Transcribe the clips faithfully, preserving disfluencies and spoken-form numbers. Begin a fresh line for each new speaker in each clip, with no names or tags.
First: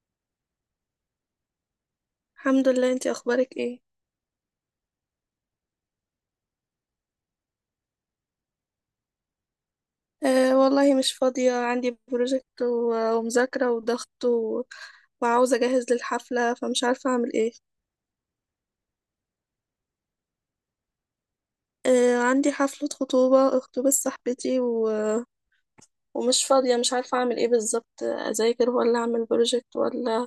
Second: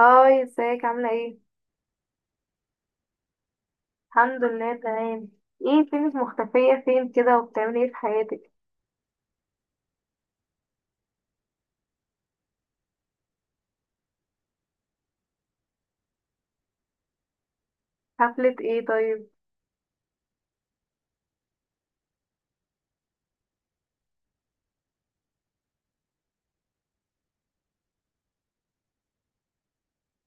هاي، ازيك؟ عاملة ايه؟
الحمد لله، انتي اخبارك ايه؟
الحمد لله تمام. ايه فينك مختفية فين كده وبتعملي ايه في حياتك؟
آه والله مش فاضية. عندي بروجكت و- ومذاكرة وضغط و... وعاوزة اجهز للحفلة، فمش عارفة اعمل ايه.
حفلة ايه طيب؟
آه، عندي حفلة خطوبة خطوبة صاحبتي و... ومش فاضية، مش عارفة اعمل ايه بالظبط، اذاكر ولا اعمل بروجكت ولا.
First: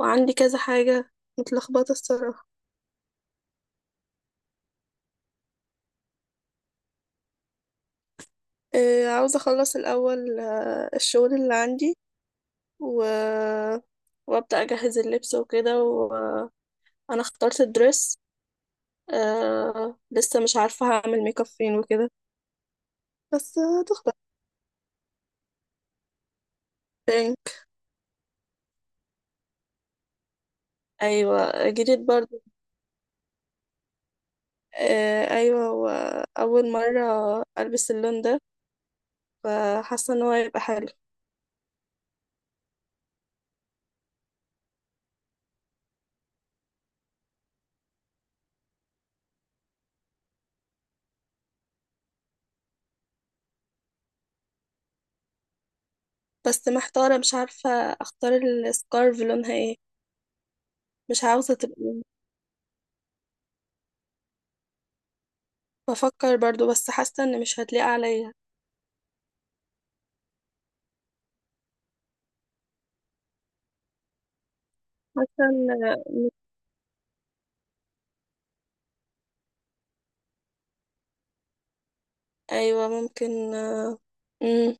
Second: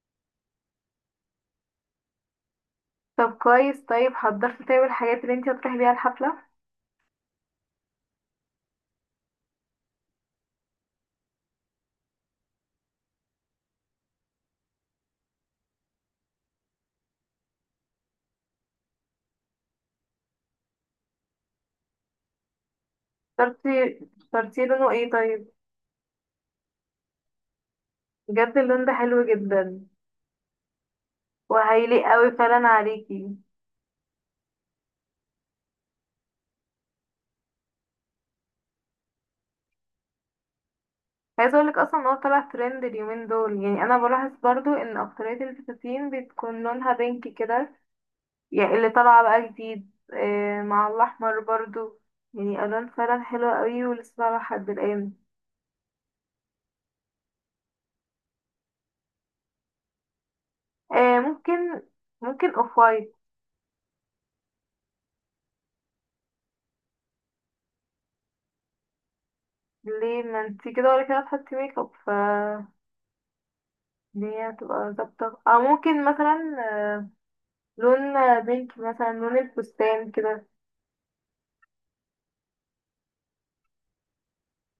وعندي كذا حاجة. متلخبطة الصراحة.
طب كويس، طيب حضرتي، طيب الحاجات اللي انتي هتروحي بيها الحفلة؟
آه، عاوزة اخلص الاول. آه الشغل اللي عندي و... وابدأ اجهز اللبس وكده. وانا اخترت الدرس. آه لسه مش عارفة هعمل ميك اب فين وكده، بس
اخترتي
هتخطر.
اخترتي لونه ايه طيب؟
تاني.
بجد اللون ده حلو جدا.
أيوة،
وهيليق
جديد
اوي
برضه.
فعلا عليكي.
آه، أيوة، وأول مرة ألبس اللون ده، فحاسة إن هو هيبقى حلو.
عايزة اقولك اصلا ان هو طلع ترند اليومين دول، يعني انا بلاحظ برضو ان اكترية الفساتين بتكون لونها بينك كده. يعني اللي طالعة بقى جديد آه، مع الأحمر برضو. يعني ألوان فعلا حلوة قوي ولسه طالعة لحد الآن.
بس محتارة، مش عارفة أختار السكارف لونها ايه.
آه،
مش عاوزة
ممكن.
تبقى.
ممكن اوف وايت.
بفكر برضه، بس حاسة إن مش هتليق عليا.
ليه؟ ما انتي كده ولا كده تحطي ميك اب، ف الدنيا هتبقى ظابطة.
حاسة
أو
إن.
ممكن مثلا لون بينك، مثلا لون الفستان كده،
أيوة، ممكن. مم.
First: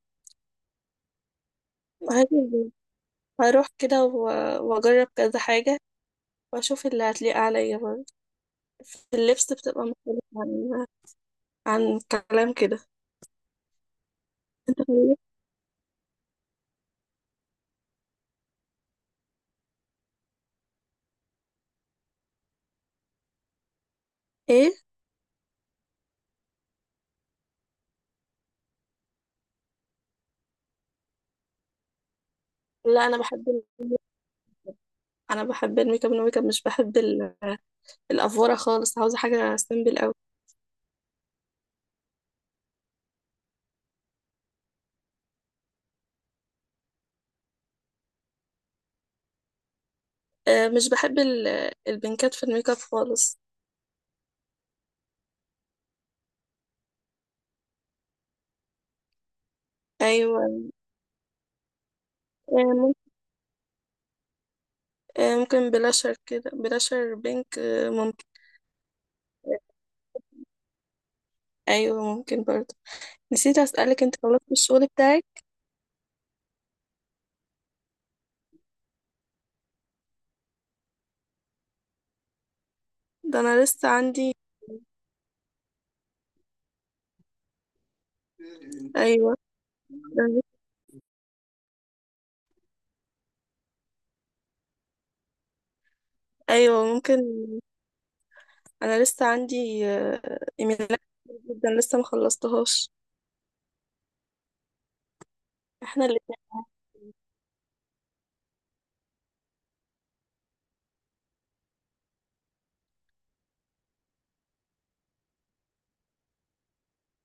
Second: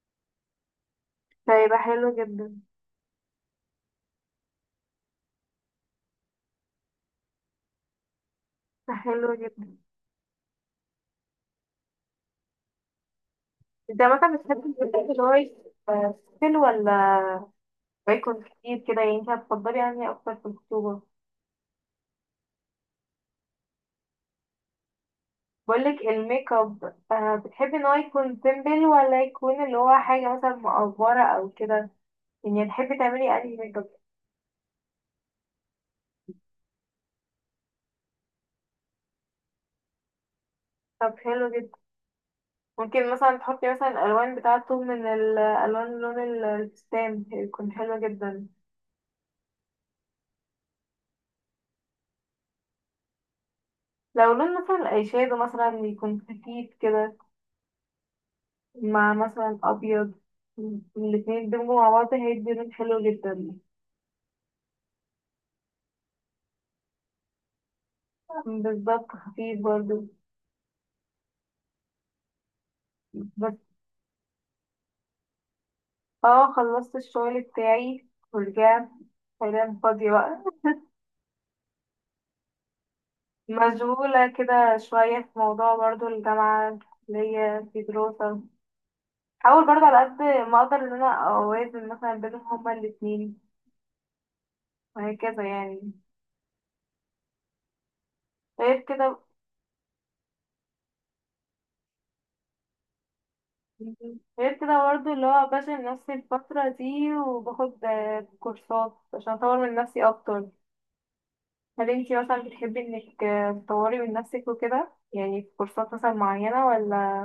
فيبقى حلو جدا.
هجيب- هروح كده و- وأجرب كذا حاجة، وأشوف اللي هتليق عليا برضه. في
حلو
اللبس
جدا.
بتبقى مختلفة عن كلام كده.
انت مثلا بتحبي الفستان اللي هو يبقى سيمبل ولا يكون كتير كده؟ يعني انت هتفضلي يعني أكتر في الخطوبة،
ايه.
بقولك الميك اب، آه، بتحبي ان هو يكون سيمبل ولا يكون اللي هو حاجة مثلا مقفرة او كده؟ يعني تحبي
لا، انا
تعملي
بحب
انهي ميك اب؟
ال- انا بحب الميك اب. الميك اب مش بحب ال- الافوره خالص. عاوزه حاجه سيمبل قوي.
طب حلو جدا. ممكن مثلا تحطي مثلا الالوان بتاعته من الالوان، لون الفستان، يكون حلو جدا.
آه مش بحب ال- البنكات في الميك اب خالص.
لو لون مثلا الايشادو مثلا يكون خفيف كده مع مثلا ابيض،
ايوه.
الاتنين يدمجوا مع بعض، هيدي
آه،
لون حلو
ممكن،
جدا.
آه، ممكن بلاشر كده، بلاشر بينك. آه، ممكن.
بالظبط، خفيف برضه.
ايوه، ممكن برضه. نسيت
بس
اسالك، انت خلصت الشغل بتاعك؟
اه خلصت الشغل بتاعي ورجعت، حاليا فاضية بقى.
ده انا لسه
مشغولة
عندي.
كده شوية في موضوع برضو الجامعة، اللي هي في دراسة.
ايوه.
حاول برضو على قد
ده أنا لسه-
ما أقدر إن أنا أوازن مثلا بينهم هما الاتنين، وهكذا يعني.
ايوه، ممكن.
غير
انا
كده،
لسه عندي آه، ايميلات كتير جدا، لسه ما خلصتهاش.
غير كده برضو اللي هو بشغل
احنا
نفسي
الاتنين.
الفترة دي، وباخد آه، كورسات عشان أطور من نفسي أكتر. هل انتي مثلا بتحبي إنك آه، تطوري من نفسك وكده؟ يعني في كورسات مثلا معينة ولا؟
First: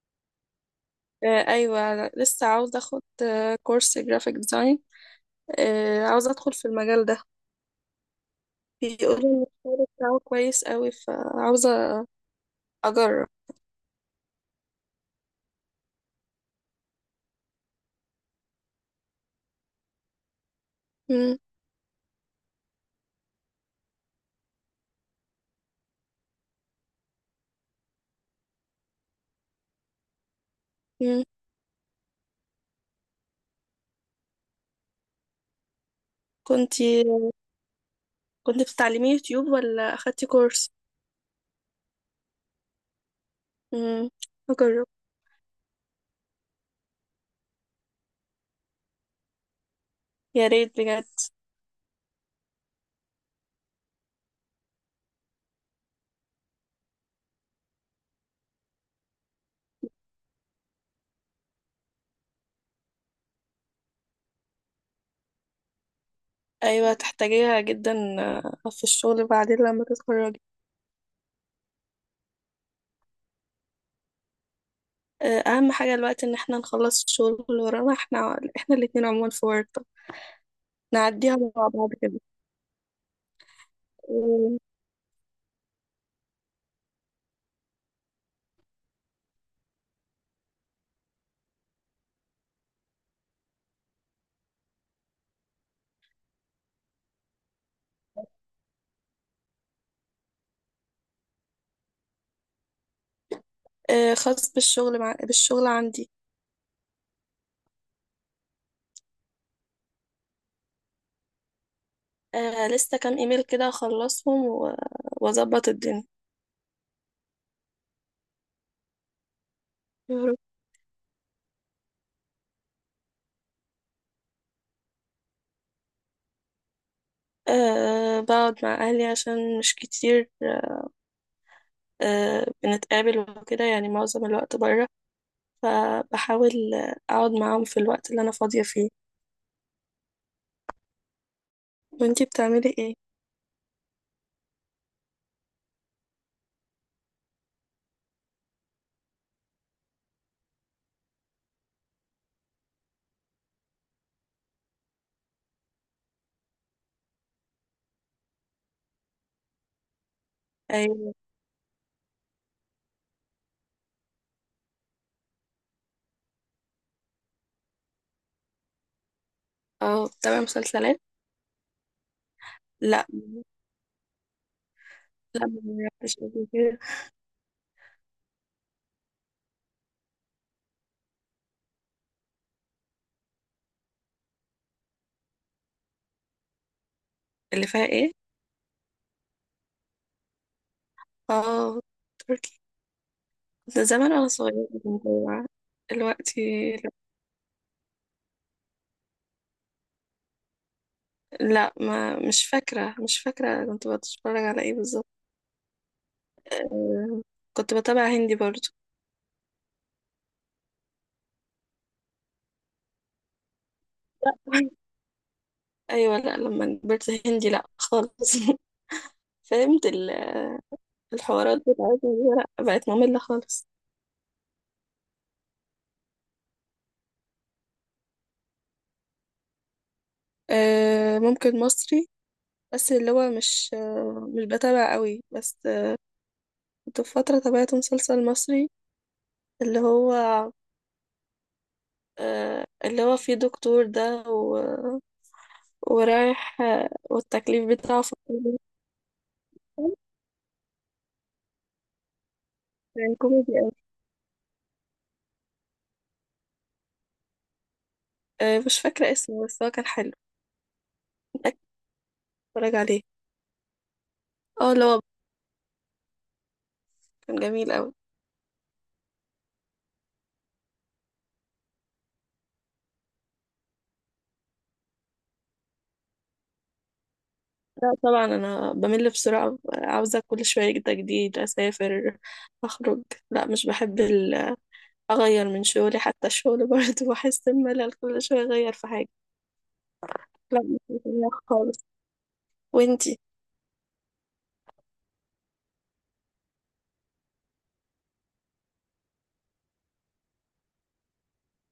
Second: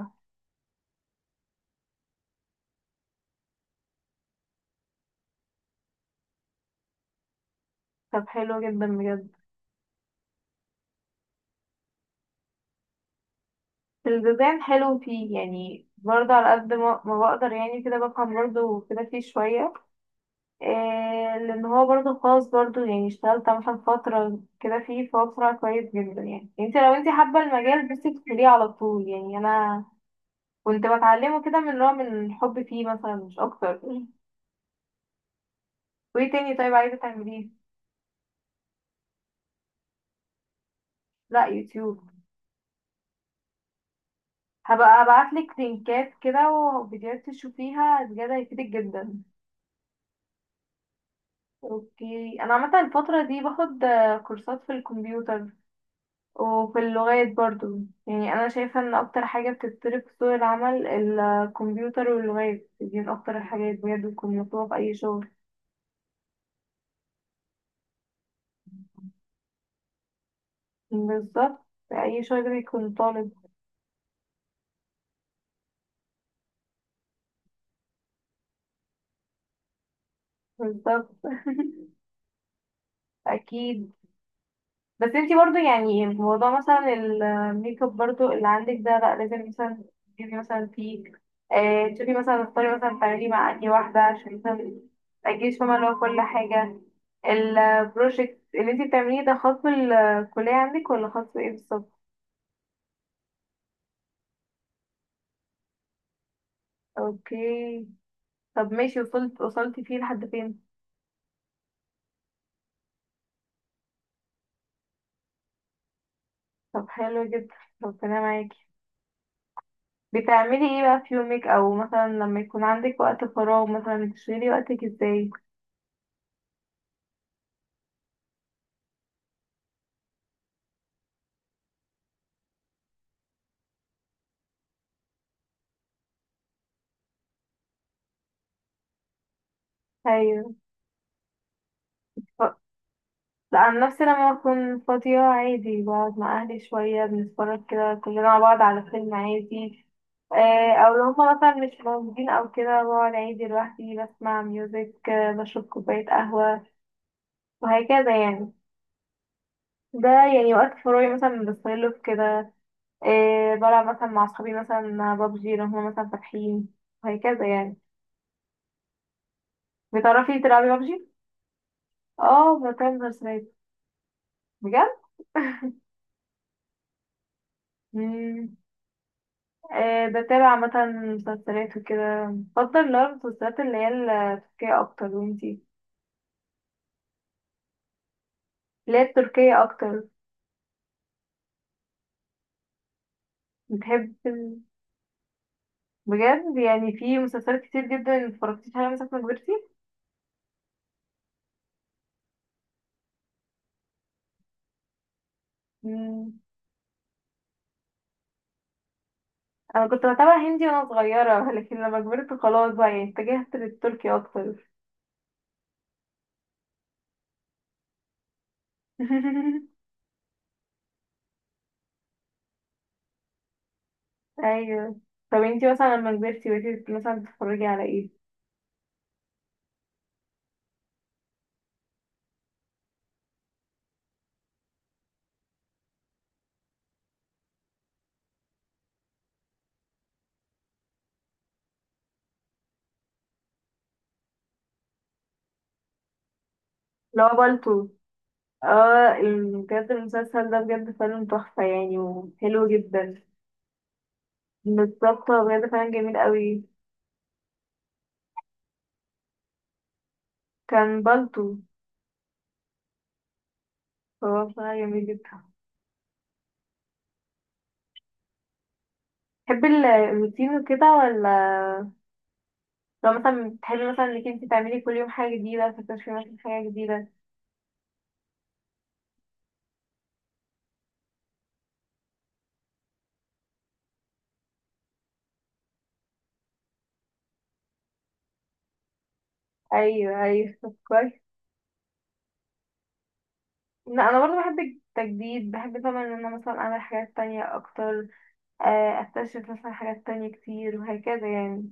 آه، ايوه، أنا لسه عاوزه اخد آه، كورس جرافيك ديزاين. آه، عاوزه ادخل في المجال ده.
طب حلو جدا بجد.
بيقولوا ان الشغل بتاعه كويس قوي، فعاوزه اجرب.
الديزاين حلو فيه، يعني برضه على قد ما ما بقدر يعني كده بفهم برضه كده فيه شوية إيه،
مم.
لأن هو برضه خاص. برضه يعني اشتغلت مثلا فترة كده فيه، فهو بصراحة كويس جدا. يعني انت لو انت حابة المجال بس تدخليه على طول. يعني أنا كنت
مم.
بتعلمه كده من نوع من الحب فيه مثلا، مش أكتر. وايه تاني طيب عايزة
كنتي
تعمليه؟
كنت بتتعلمي يوتيوب ولا اخدتي كورس؟
لا يوتيوب.
مم. اجرب.
هبقى ابعتلك لينكات كده وفيديوهات تشوفيها، بجد هيفيدك جدا.
يا ريت بجد.
اوكي، انا عامه الفتره دي باخد آه، كورسات في الكمبيوتر وفي اللغات برضو. يعني انا شايفه ان اكتر حاجه بتتطلب في سوق العمل الكمبيوتر واللغات، دي من اكتر الحاجات بجد بتكون مطلوبه في اي شغل.
ايوه، تحتاجيها جدا آه، في الشغل بعدين لما تتخرجي.
بالظبط، في اي شغل بيكون طالب.
آه، اهم حاجه دلوقتي ان احنا نخلص الشغل اللي ورانا، احنا احنا الاتنين عموما في ورطه.
بالظبط.
نعديها مع بعض
اكيد.
كده.
بس انتي برضو يعني موضوع مثلا الميك اب برضو اللي عندك ده، لا لازم مثلا تجيبي مثلا فيه، آه تشوفي مثلا تختاري مثلا تعملي مع انهي واحدة، عشان مثلا متأجيش فاهمة اللي هو كل حاجة. البروجكت اللي انتي بتعمليه ده خاص بالكلية عندك ولا خاص بإيه بالظبط؟
آه، خاص بالشغل مع... بالشغل عندي.
اوكي. طب ماشي، وصلت وصلتي فيه لحد فين؟
آه، لسه كام ايميل كده اخلصهم و- واظبط الدنيا.
طب حلو جدا، ربنا معاكي.
يا رب.
بتعملي ايه بقى في يومك او مثلا لما يكون عندك وقت فراغ، مثلا بتشغلي وقتك ازاي؟
أه، بقعد مع أهلي عشان مش كتير. أه بنتقابل وكده، يعني معظم الوقت برا، فبحاول آه، أقعد معاهم في الوقت اللي أنا فاضية فيه.
ايوه.
وانتي بتعملي ايه؟
لا عن نفسي لما بكون فاضية عادي بقعد مع أهلي شوية، بنتفرج كده كلنا مع بعض على فيلم عادي. آه، أو لو هما مثلا مش موجودين أو كده بقعد عادي لوحدي، بسمع ميوزك، آه، بشرب كوباية قهوة، وهكذا يعني. ده يعني وقت فراغي
أيوة.
مثلا بستغله في كده. آه، بلعب مثلا مع صحابي مثلا بابجي لو هما مثلا فاتحين، وهكذا يعني.
اه
بتعرفي
بتابعي
تلعبي
مسلسلات؟
بابجي؟ اه بتعمل
لا.
مسلسلات. بجد؟
لا، ما بتابعش قبل كده.
آه، بتابع مثلا مسلسلات وكده، بفضل اللي هو المسلسلات اللي هي التركية أكتر. وانتي؟
اللي فيها ايه؟
اللي هي التركية أكتر.
اه، تركي. ده زمان
بتحب
أنا
ال-
صغيرة كنت بتابع. دلوقتي
بجد يعني في مسلسلات كتير جدا متفرجتيش عليها مثلا لما كبرتي؟
لا، ما مش فاكرة، مش فاكرة كنت بتفرج على ايه بالظبط.
مم،
آه، كنت بتابع هندي برضو.
أنا كنت بتابع هندي وأنا صغيرة. لكن لما كبرت خلاص بقى يعني اتجهت للتركي أكتر.
ايوه، لا، لما كبرت هندي لا خالص. فهمت ال- الحوارات بتاعتنا دي، لا بقت مملة خالص.
أيوه. طب انتي مثلا لما كبرتي بقيتي مثلا بتتفرجي على ايه؟
آه، ممكن مصري. بس اللي هو مش آه، مش بتابع قوي، بس آه، كنت في فترة تابعت مسلسل مصري اللي هو آه، اللي هو فيه دكتور ده و- ورايح آه،
اللي هو
والتكليف
بالطو.
بتاعه في الكلية.
اه ال- بجد المسلسل ده بجد فيلم تحفة يعني، وحلو
كان
جدا.
كوميدي.
بالظبط، هو بجد فعلا جميل قوي.
آه، مش فاكرة اسمه، بس هو كان حلو.
كان بالطو.
متأكدة اتفرج عليه.
هو
اه،
بصراحة
اللي هو
جميل جدا.
كان جميل أوي.
تحبي ال- الروتين وكده، ولا لو مثلا بتحبي مثلا انك انت تعملي كل يوم حاجة جديدة، تكتشفي مثلا حاجة جديدة؟
لا طبعا، أنا بمل بسرعة، عاوزة كل شوية تجديد، أسافر، أخرج. لا، مش بحب ال- أغير من شغلي. حتى الشغل برضه بحس بملل، كل شوية أغير في حاجة.
ايوه ايوه،
لا،
طب
مش
كويس.
بحبها خالص. وانتي؟
لا انا برضه بحب التجديد، بحب طبعا ان انا مثلا اعمل حاجات تانية اكتر، آه، اكتشف مثلا حاجات تانية كتير، وهكذا يعني.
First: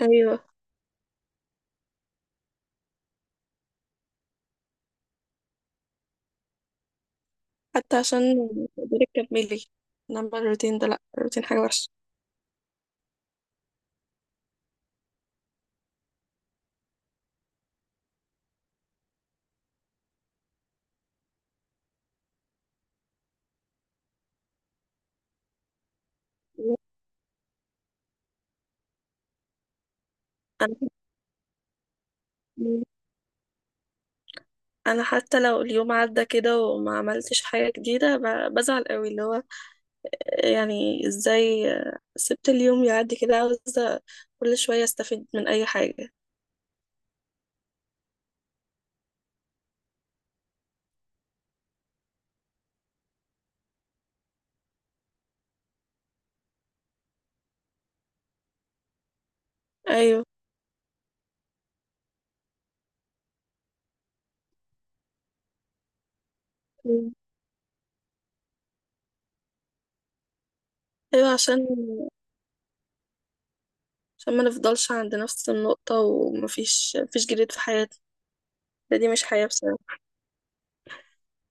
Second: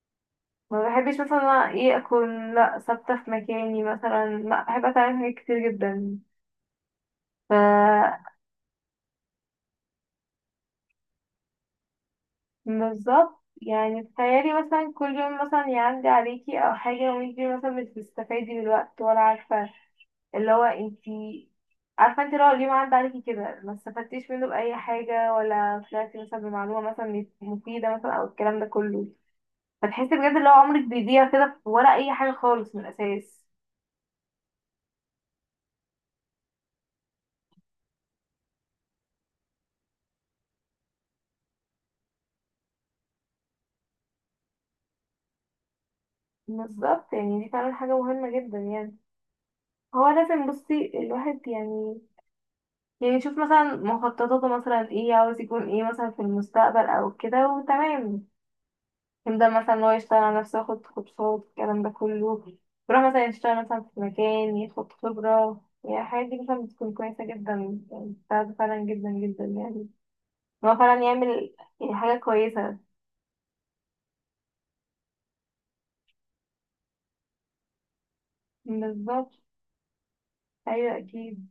أيوه،
ما بحبش مثلا أنا ايه اكون لا ثابتة في مكاني مثلا، لا بحب اتعلم حاجات كتير جدا. ف
حتى عشان تقدري تكملي. إنما الروتين ده، لا، الروتين حاجة وحشة.
بالظبط، يعني تخيلي مثلا كل يوم مثلا يعدي عليكي او حاجة وانتي مثلا مش بتستفادي من الوقت، ولا عارفة اللي هو انتي عارفة انتي لو اليوم عدى عليكي كده ما استفدتيش منه بأي حاجة، ولا طلعتي مثلا بمعلومة مثلا مفيدة مثلا، او الكلام ده كله. فتحسي بجد اللي هو
أنا
عمرك بيضيع كده ولا أي حاجة خالص من الأساس.
أنا حتى لو اليوم عدى كده وما عملتش حاجة جديدة ب- بزعل قوي، اللي هو يعني ازاي سبت اليوم يعدي كده، عاوزة كل شوية استفيد من اي حاجة.
بالظبط، يعني دي فعلا حاجة مهمة جدا يعني. هو لازم بصي الواحد يعني، يعني شوف مثلا مخططاته مثلا ايه، عاوز يكون ايه مثلا في المستقبل او كده، وتمام يبدأ مثلا ان هو يشتغل
ايوه.
على نفسه، ياخد كورسات، الكلام ده كله، يروح مثلا يشتغل مثلا في مكان ياخد خبرة. يعني الحاجات دي مثلا بتكون
مم.
كويسة جدا، يعني بتساعده فعلا جدا جدا. يعني إن هو فعلا
ايوه،
يعمل
عشان
يعني حاجة كويسة.
عشان ما نفضلش عند نفس النقطة، ومفيش مفيش جديد في حياتنا. ده دي مش
بالظبط.
حياة بصراحة.
أيوة أكيد.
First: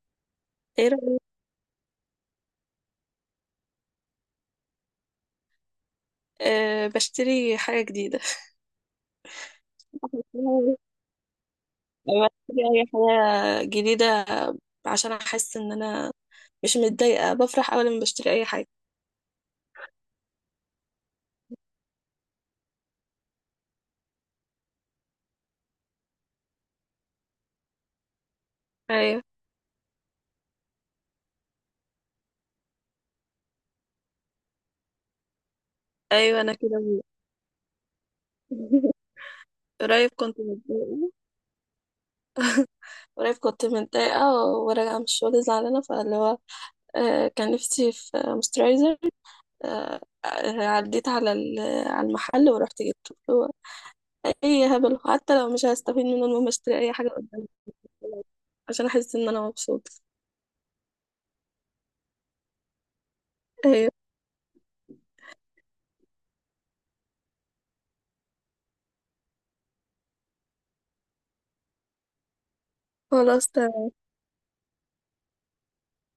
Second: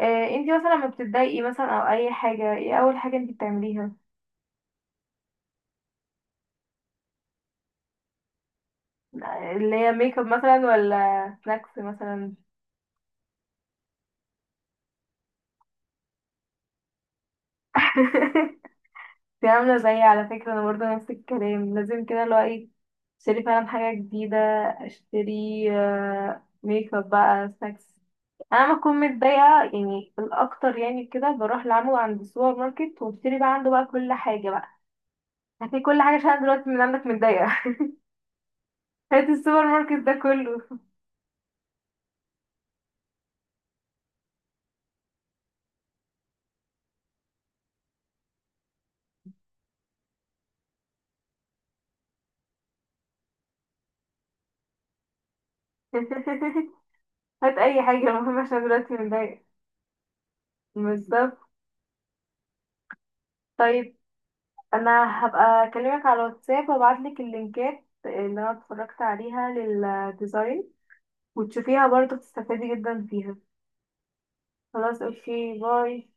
آه، انتي مثلا لما
ايه رأيك؟
بتتضايقي مثلا أو أي حاجة، ايه أول حاجة انتي بتعمليها؟
أه، بشتري حاجة جديدة.
اللي هي ميك اب مثلا ولا سناكس مثلا؟
بشتري اي حاجة جديدة عشان احس ان انا مش متضايقة، بفرح اول ما بشتري اي حاجة.
دي عاملة زيي على فكرة. أنا برضه نفس الكلام، لازم كده اللي هو إيه أشتري فعلا حاجة جديدة. أشتري آه، ميك اب بقى، سناكس. أنا لما أكون
ايوه،
متضايقة يعني الأكتر يعني كده بروح لعمو عند السوبر ماركت وأشتري بقى عنده بقى كل حاجة بقى. هاتي كل حاجة، عشان أنا
ايوه، انا
دلوقتي من
كده.
عندك متضايقة. هات السوبر ماركت
قريب
ده
كنت
كله.
متضايقة قريب كنت متضايقة وراجعة من الشغل زعلانة، فاللي هو آه، كان نفسي في مسترايزر. عديت على ال- على المحل ورحت جبته. هو أي هبل، حتى لو مش هستفيد منه، المهم اشتري أي حاجة قدامي
هات أي حاجة المهم، عشان أنا
عشان
دلوقتي
أحس إن
متضايقة.
أنا مبسوطة.
بالظبط.
أيوة،
طيب. أنا هبقى أكلمك على الواتساب وأبعتلك اللينكات اللي أنا اتفرجت عليها، لل وتشوفيها برضه بتستفادي جدا فيها.
خلاص، تمام.
خلاص اوكي باي.